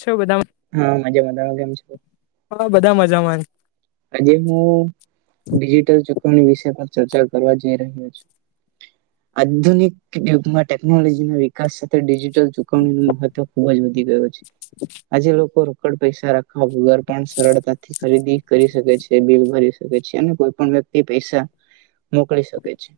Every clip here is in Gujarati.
છે બધા [inaudible] હા મજામાં તમે કેમ હા બધા મજામાં હજી હું ડિજિટલ વિષય પર ચર્ચા કરવા જઈ રહ્યો છે. આધુનિક યુગમાં ટેકનોલોજીનુ વિકાસ એ ડિજિટલ ચુકવણીનું મહત્વ ખુબ જ વધી ગયુ છે, આજે લોકો રોકડ પૈસા રાખે વગર પણ સરળતાથી ખરીદી કરી શકે છે, બિલ ભરી શકે છે, અને કોઈ પણ વ્યક્તિ પૈસા મોકલી શકે છે.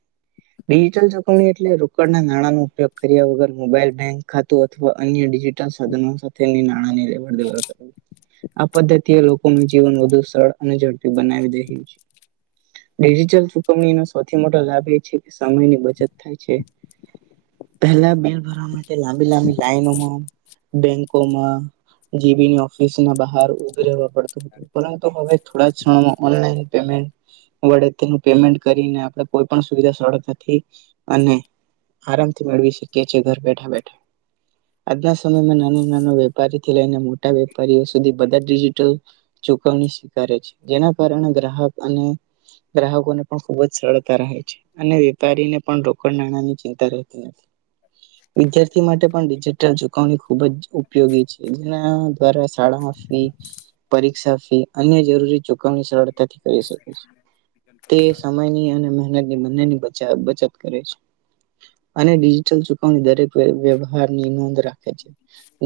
[inaudible] ડિજિટલ ચકવણી એટલે રોકડ ના નાણાંનો ઉપયોગ કર્યા વગર મોબાઈલ બેંક ખાતું અથવા ડિજિટલ સાધનો સાથે નાણાની લેવડદેવડ આ પદ્ધતિએ લોકો જીવન વધુ સરળ અને ઝડપી બનાવી રહ્યું છે. ડિજિટલ ચુકવણીનો સૌથી મોટો લાભ એ છે, કે સમયની બચત થાય છે પેલા બીલ ભરવા માટે લાંબી લાંબી લાઈનોમાં બેંકોમાં જીબીની ઓફિસ ના બહાર ઉભી રહેવા પડતુ પરંતુ હવે થોડા ક્ષણોમાં ઓનલાઈન પેમેન્ટ વડે તેનું પેમેન્ટ કરીને આપણે કોઈ પણ સુવિધા સળ નથી અને આરામથી મેળવી શકીએ છીએ ઘર બેઠા બેઠા આજના સમયમાં નાનો નાનો વેપારીથી લઈને મોટા વેપારીઓ સુધી બધા ડિજિટલ ચુકવણી સ્વીકારે છે જેના કારણે ગ્રાહક અને ગ્રાહકો નો પણ ખુબ જ સરળતા રહે છે અને વેપારીને પણ રોકડ નાણાંની ચિંતા રહેતી નથી [inaudible] વિદ્યાર્થી માટે પણ ડિજિટલ ચુકવણી ખુબ જ ઉપયોગી છે જેના દ્વારા શાળામાં ફી પરીક્ષા ફી અન્ય જરૂરી ચુકવણી સરળતાથી કરી શકે છે તે સમયની અને મહેનતની બંનેની બ બચત કરે છે અને ડિજિટલ ચુકવણી દરેક વ્યવહારની નોંધ રાખે છે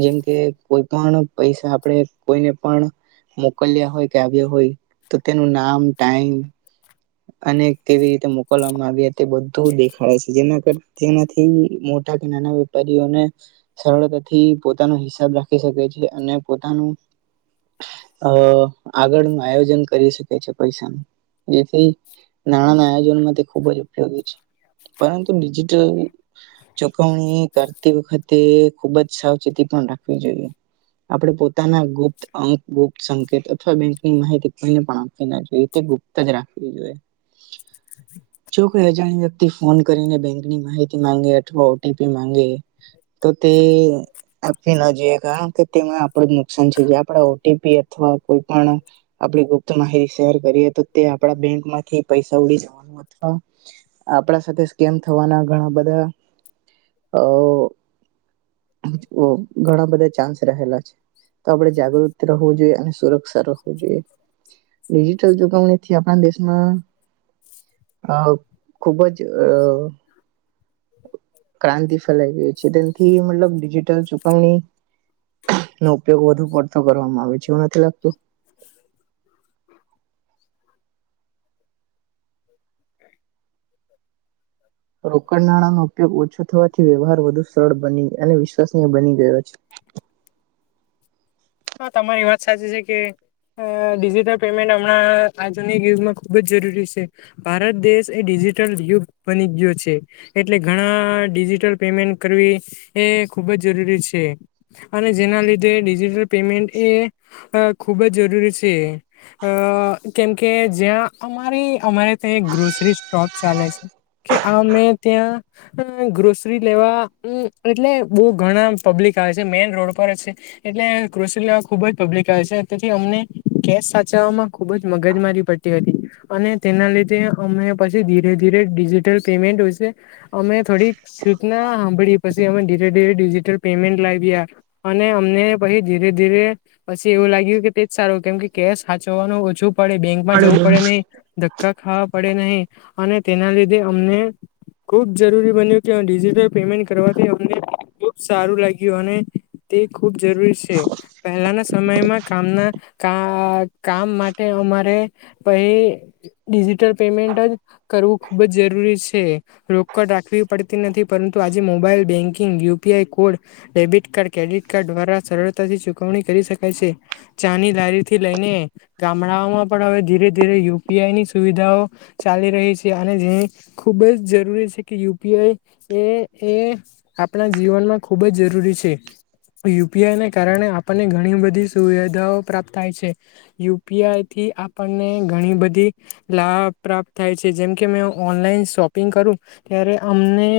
જેમકે કોઈ પણ પૈસા આપડે કોઈને પણ મોકલ્યા હોય કે આવ્યો હોય તો તેનું નામ ટાઈમ અને કેવી રીતે મોકલવામાં આવ્યા તે બધું દેખાડ છે જેના કર જેનાથી નાના વેપારીઓને સરળતાથી પોતાનો હિસાબ રાખી શકે છે અને પોતાનું અ આગળ નું આયોજન કરી શકે છે પૈસાનું જેથી જીવન મા તે ખુબ જ ઉપયોગી છે પરંતુ ડિજિટલ ચુકવણી કરતી વખતે તે ખુબ જ સાવચેતી પણ રાખવી જોઈએ આપડે પોતાના ગુપ્ત અંક ગુપ્ત સંકેત અથવા બેંકની માહિતી કોઈને પણ આપવી ના જોઈએ તે ગુપ્ત જ રાખવી જોઈએ જો કોઈ અજાન્યુ વ્યક્તિ ફોન કરીને બેંકની માહિતી માંગે અથવા ઓટીપી માંગે તો તે આપવી ના જોઈએ કારણ કે તેમાં આપડું જ નુકસાન છે જે આપડે ઓટીપી અથવા કોઈ પણ આપડી ગુપ્ત માહિત શેર કરીએ તો તે આપના બેંક માંથી પૈસા ઉડી જવાનું અથવા આપણા સાથે સ્કેમ થવાના ઘણા બધા અ ઘણા બધા ચાન્સ રહેલા છે તો આપણેે જાગૃતિ રહેવું જોઈએ અને સુરક્ષા રાખવું જોઈએ ડિજિટલ જુગવણીથી આપણા દેશમાં અ ખુબ જ અ ક્રાંતિ ફેલાઈ ગઈ છે તેથી મતલબ ડિજિટલ ચુકવણી નો ઉપયોગ વધુ પડતો કરવામાં આવે છે એવું નથી લાગતું [inaudible] [inaudible] રોકડ નાણાંનો ઉપયોગ ઓછો થવાથી વ્યવહાર વધુ સરળ બની અને વી સ બની ગયો છે હા તમારી વાત સાચી છે કે અ ડિજિટલ પેમેન્ટ હમણાં આજ યુગમાં ખુબ જ જરૂરી છે ભારત દેશ એ ડી ડિજિટલ યુગ બની ગયો છે એટલે ઘણા ડિજિટલ પેમેન્ટ કરવી એ ખૂબ જ જરૂરી છે અને જેના લીધે ડિજિટલ પેમેન્ટ એ ખૂબ જ જરૂરી જરૂરી છે કેમકે જ્યાં અમારી અમારે ત્યાં એક ગ્રોસરી સ્ટોપ ચાલે છે કે આ મેં ત્યાં ગ્રોસરી લેવા હમ્મ એટલે બો ઘણા પબ્લિક આવે છે મેઈન રોડ પર જ છે એટલે ગ્રોસરી લેવા ખુબ જ પબ્લિક આવે છે તેથી અમ ને કેશ સાચવામાં ખુબ જ મગજ મારી પડતી હતી અને તેના લીધે અમે પછી ધીરે ધીરે ડિજિટલ પેમેન્ટ વિષ અમે થોડીક સૂચના હાંભળી પછી અમે ડીજી [unintelligible] ડિજિટલ પેમેન્ટ લાવ્યા અને અમને પશી ધીરે ધીરે પશી એવું લાગ્યું કે એ જ સારું કેમ કે કેશ હાચવાનું ઓછું પડે બેંકમાં જવું પડે નહી ધક્કા ખાવ પડે નહીં અને તેના લીધે અમને ખુબ જરૂરી બન્યું કે ડિજિટલ પેમેન્ટ કરવાથી અમને ખુબ સારું લાગ્યું અને તે ખુબ જરૂરી છે પહેલાના સમયમાં કામના કા કામ માટે અમારે પહી ડિજિટલ પેમેન્ટ જ કરવું ખુબ જ જરૂરી છે રોકડ રાખવી પડતી નથી. પરંતુ આજે mobile banking UPI code debit card credit card દ્વારા સરળતાથી ચુકવણી કરી શકાય છે. ચાનીદારી થી લઈને ગામડાઓમાં પણ હવે ધીરે ધીરે યુ પી આઈ ની સુવિધાઓ ચા ચાલી રહી છે અને જે ખુબ જ જરૂરી છે કે યુ પી આઈ એ એ આપણા જીવનમાં ખુબ જ જરૂરી છે. યુ પી આઈને કારણે આપણને ઘણી બધી સુવિધાઓ પ્રાપ્ત થાય છે યુપીઆઈથી આપણને ઘણી બધી લાભ પ્રાપ્ત થાય છે જેમકે મેં ઓનલાઈન શોપિંગ કરું ત્યારે અમને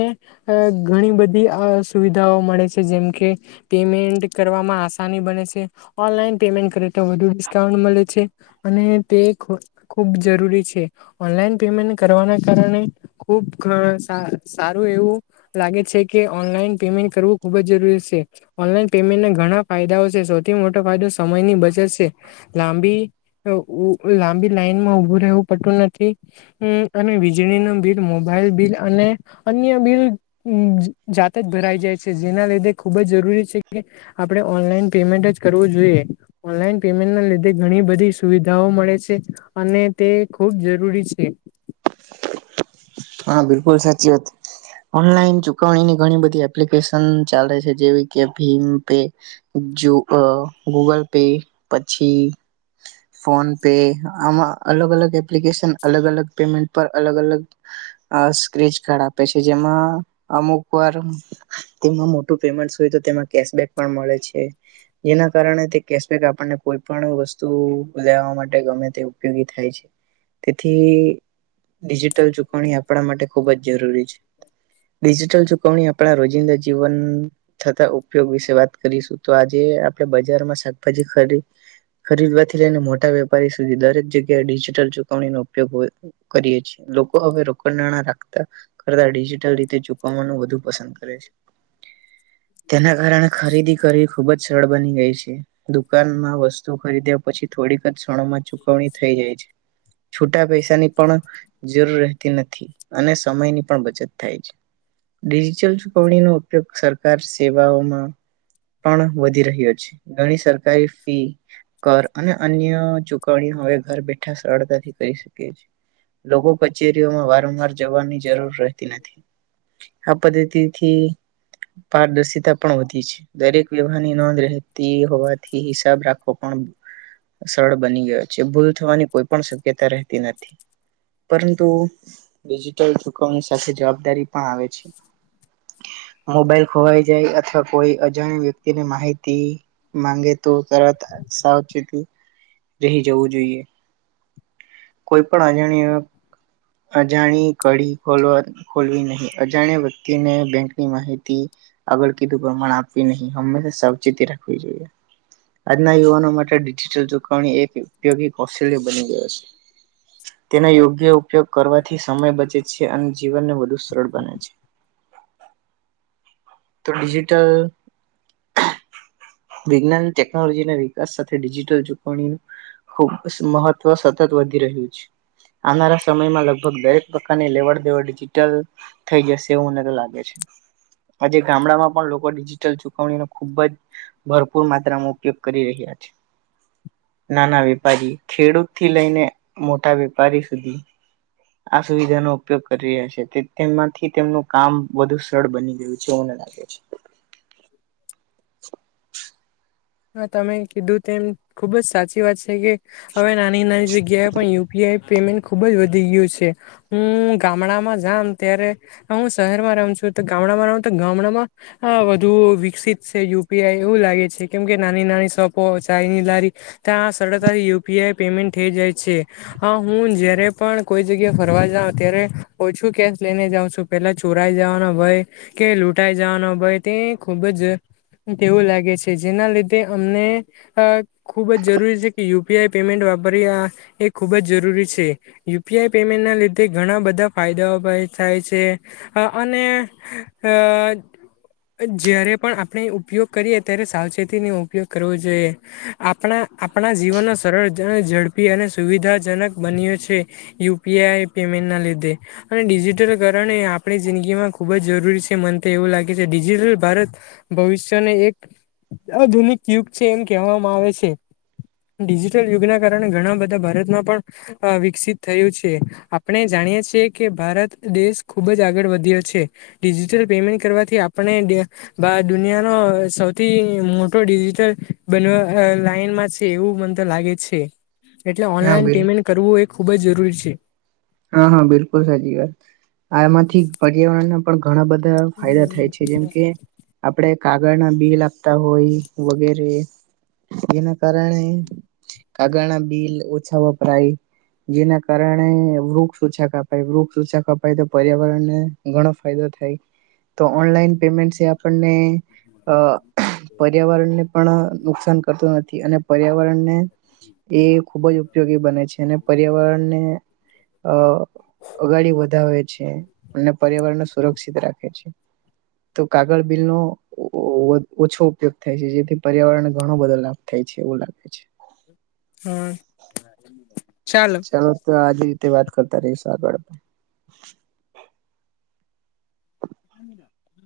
ઘણી બ ધી સુવિધાઓ મળે છે જેમકે પેમેન્ટ કરવામાં આસાની બને છે ઓનલાઈન પેમેન્ટ કરે તો વધુ ડિસ્કાઉન્ટ મળે છે અને તે ખૂ ખૂબ જરૂરી છે. ઓનલાઈન પેમેન્ટ કરવાના કારણે ખુબ ખ સા સારું એવું લાગે છે. કે ઓનલાઈન પેમેન્ટ કરવું ખૂબ જ જરૂરી છે ઓનલાઈન પેમેન્ટના ઘણા ફાયદાઓ છે સૌથી મોટો ફાયદો સમયની બચત છે લાંબી લાંબી લાઈનમાં ઉભું રહેવું પડતું નથી. અને વીજળી નુ બિલ મોબાઈલ બિલ અને અન્ય બિલ જાતે જ ભરાઈ જાય છે જેના લીધે ખુબ જ જરૂરી છે કે આપણે ઓનલાઈન પેમેન્ટ જ કરવું જોઈએ. ઓનલાઈન પેમેન્ટના લીધે ઘણી બધી સુવિધાઓ મળે છે અને તે ખુબ જરૂરી છે. હા બિલકુલ સાચી વાત ઓનલાઈન ચુકવણીની ઘણી બધી એપ્લિકેશન ચાલે છે જેવી કે ભીમ પે જો અ ગૂગલ પે પછી ફોન પે આમાં અલગ અલગ એપ્લિકેશન અલગ અલગ પેમેન્ટ પર અલગ અલગ [inaudible] અ સ્ક્રેચ કાર્ડ આપે છે જેમાં અમુક વાર તેમાં મોટું પેમેન્ટ હોય તો તેમાં કેશબેક પણ મળે છે જેના કાર આપ કોઈ પણ વસ્તુ જાવા માટે ગમે તે ઉપયોગ થાય છે તેથી ડીજીટલ પણ‌ એ આપણા માટે ખુબ જ જરૂરી છે. ડિજિટલ ચુકવણી આપણા રોજિંદા જીવન થતા ઉપયોગ વિશે વાત કરીશું તો આજે આપડે બજારમાં શાકભાજી ખરી ખરીદવાથી લઈને મોટા વેપારી સુધી દરેક જગ્યાએ ડિજિટલ ચુકવણી નો ઉપયોગ કરીએ છીએ લો લોકો હવે રોકડ નાણા રાખતા કરતા ડિજિટલ રીતે ચૂકવવાનું વધુ પસંદ કરે છે. [inaudible] તેના કારણે ખરીદી કરી ખુબ જ સરળ બની ગઈ છે દુકાનમાં વસ્તુ ખરીદ્યા પછી થોડી ક ક્ષષણોમાં ચુકવણી થઈ જાય છે છૂટા પૈસાની પણ જરૂર રહેતી નથી અને સમયની પણ બચત થાય ડિજિટલ ચુકવણીનો ઉપયોગ સરકાર સેવાઓમાં પણ વધી રહ્યો છે ઘણી સર કારી ફી કર અને અન્ય ચુકવણી હવે ઘર બેઠા સરળતાથી કરી શકીએ. લોકો કચેરીઓમાં વારંવાર જવાની જરૂર રહેતી નથી. આ પદ્ધતિથી પારદર્શિતા પણ વધી છે દરેક વ્યવહારની નોંધ રહેતી હોવાથી હિસાબ રાખવો પણ સરળ બની ગયો છે ભૂલ થવાની કોઈ પણ શક્યતા રહેતી નથી. પરંતુ ડિજિટલ ચુકવણી સાથે જવાબદારી પણ આવે છે. [inaudible] મોબાઈલ ખોવાઈ જાય અથવા કોઈ અજાણ વ્યક્તિની માહિતી માંગે તો તરત સાવચેતી રહી જવું જોઈએ. કોઈ અજાણયા [inaudible] અજાણી કડી ખોલવા ખોલવી નહી અજાણ્યા વ્યક્તિને બેંકની માહિતી આગળ કીધું પ્રમાણ આપવી નહીં હંમેશા સાવચેતી રાખવી જોઈએ આજના યુવાનો માટે ડિજિટલ ચકવણીગ કૌશલ્ય બની ગયો છે તેના ઉપયોગ કરવાથી સમય બચે છે અને જીવનને વધુ સરળ બને છે. તો ડિજિટલ વિજ્ઞાન ટેકનોલોજી ના વિકાસ સાથે ડિજિટલ ચુકવણી ખુબ મહત્વ સતત વધી રહ્યું છે. આવનારા સમયમાં લગભગ દરેક પ્રકારની લેવડ દેવડ ડિજિટલ થઈ જશે એવું મને તો લાગે છે. આજે ગામડામાં પણ લોકો ડિજિટલ ચુકવણીનો ખુબ જ ભરપૂર માત્રામાં ઉપયોગ કરી રહ્યા છે. [inaudible] નાના વેપારી ખેડૂત થી લઈને મોટા વેપારી સુધી આ સુવિધાનોો ઉપયોગ કરી રહ્યા છે તેમાંથી તેમનું કામ વધુ સરળ બની ગયું છે. [unintelligible] છે. [inaudible] હા તમે કીધું તેમ ખુબ જ સાચી વાત છે કે હવે નાની નાની જગ્યાએ પણ યુપીઆઈ પેમેન્ટ ખુબ જ વધી ગયું છે હું ગામડામાં જામ ત્યારે હું શહેરમાં રમ છું. ગામડામાં તો ગામડામાં વધુ વિકસિત છે યુપીઆઈ એવું લાગે છે. કેમ કે નાની નાની સોપો ચાયની લારી ત્યાં સરળતાથી યુપીઆઈ પેમેન્ટ થઈ જાય છે. હા હું જયારે પણ કોઈ જગ્યા ફરવા જાઉ ત્યારે ઓછું કેસ લઈને જઉં છું પેલા ચોરાઈ વા હોય કે લૂંટાઈ જવાનો હોય તે ખુબ જ કેવું લાગે છે. જેના લીધે અમને ખુબ જ જરૂરી છે કે યુપીઆઈ પેમેન્ટ વાપરી ખુબ જ જરૂરી છે યુપીઆઈ પેમેન્ટ ના લીધે ઘણા બધા ફાયદાઓ પન થાય છે. અને અ જ્યારે પણ આપણે ઉપયોગ કરીએ ત્યારે સાવચેતી નો ઉપયોગ કરવો જોઈએ આપણા આપણા જીવનનો સરળ ઝડપી અને સુવિધાજનક બન્યો છે યુપીઆઈ પેમેન્ટના લીધે અને ડિજિટલ કારણે આપણી જિંદગીમાં ખૂબ જરૂરી છે મન તે એવું લાગે છે ડિજિટલ ભારત ભવિષ્યને એક આધુનિક યુગ છે એમ કહેવામાં આવે છે. ડિજિટલ યુગના કારણે ઘણા બધા ભારતમાં પણ વિકસિત થયું છે આપણે જન ણી કે ભારત દેશ ખૂબ જ આગળ વધ્યો છે ડિજિટલ પેમેન્ટ કરવાથી આપણે બા દુનિયા સૌ મોટો ડિજિટલ બનવા લાઈનમાં છે એવું મને તો લાગે છે. એટલે હા ઓનલાઈન બિલ પેમેન્ટ કરવું એ ખૂબ જ જરૂરી છે. હા હા બિલકુલ સાચી વાત આમાંથી પર્યાવરણ ના પણ ઘણા બધા ફાયદા થાય છે જેમ કે આપડે કાગળના બી લાગતા હોય વગેરે એના કારણે કાગળ ના બિલ ઓછા વપરાય જેના કારણે વૃક્ષ ઓછા કપાય વૃક્ષછા કપાય તો પર્યાવરણ ને ઘણો ફાયદો થાય. તો ઓનલાઈન પેમેન્ટ છે આપણને અ પર્યાવરણને પણ નુકસાન કરતું નથી. અને પર્યાવરણને એ ખૂબ જ ઉપયોગી બને છે અને પર્યાવરણને અ અગાડી વધાવે છે અને પર્યાવરણ સુરક્ષિત રાખે છે. તો કાગળ બિલ નો ઓછો ઉપયોગ થાય છે જેથી પર્યાવરણને ઘણો બધો લાભ થાય છે એવું લાગે છે. [inaudible] ચાલો તો આજ રીતે વાત કરતા રહીશું આગળ [unintelligible]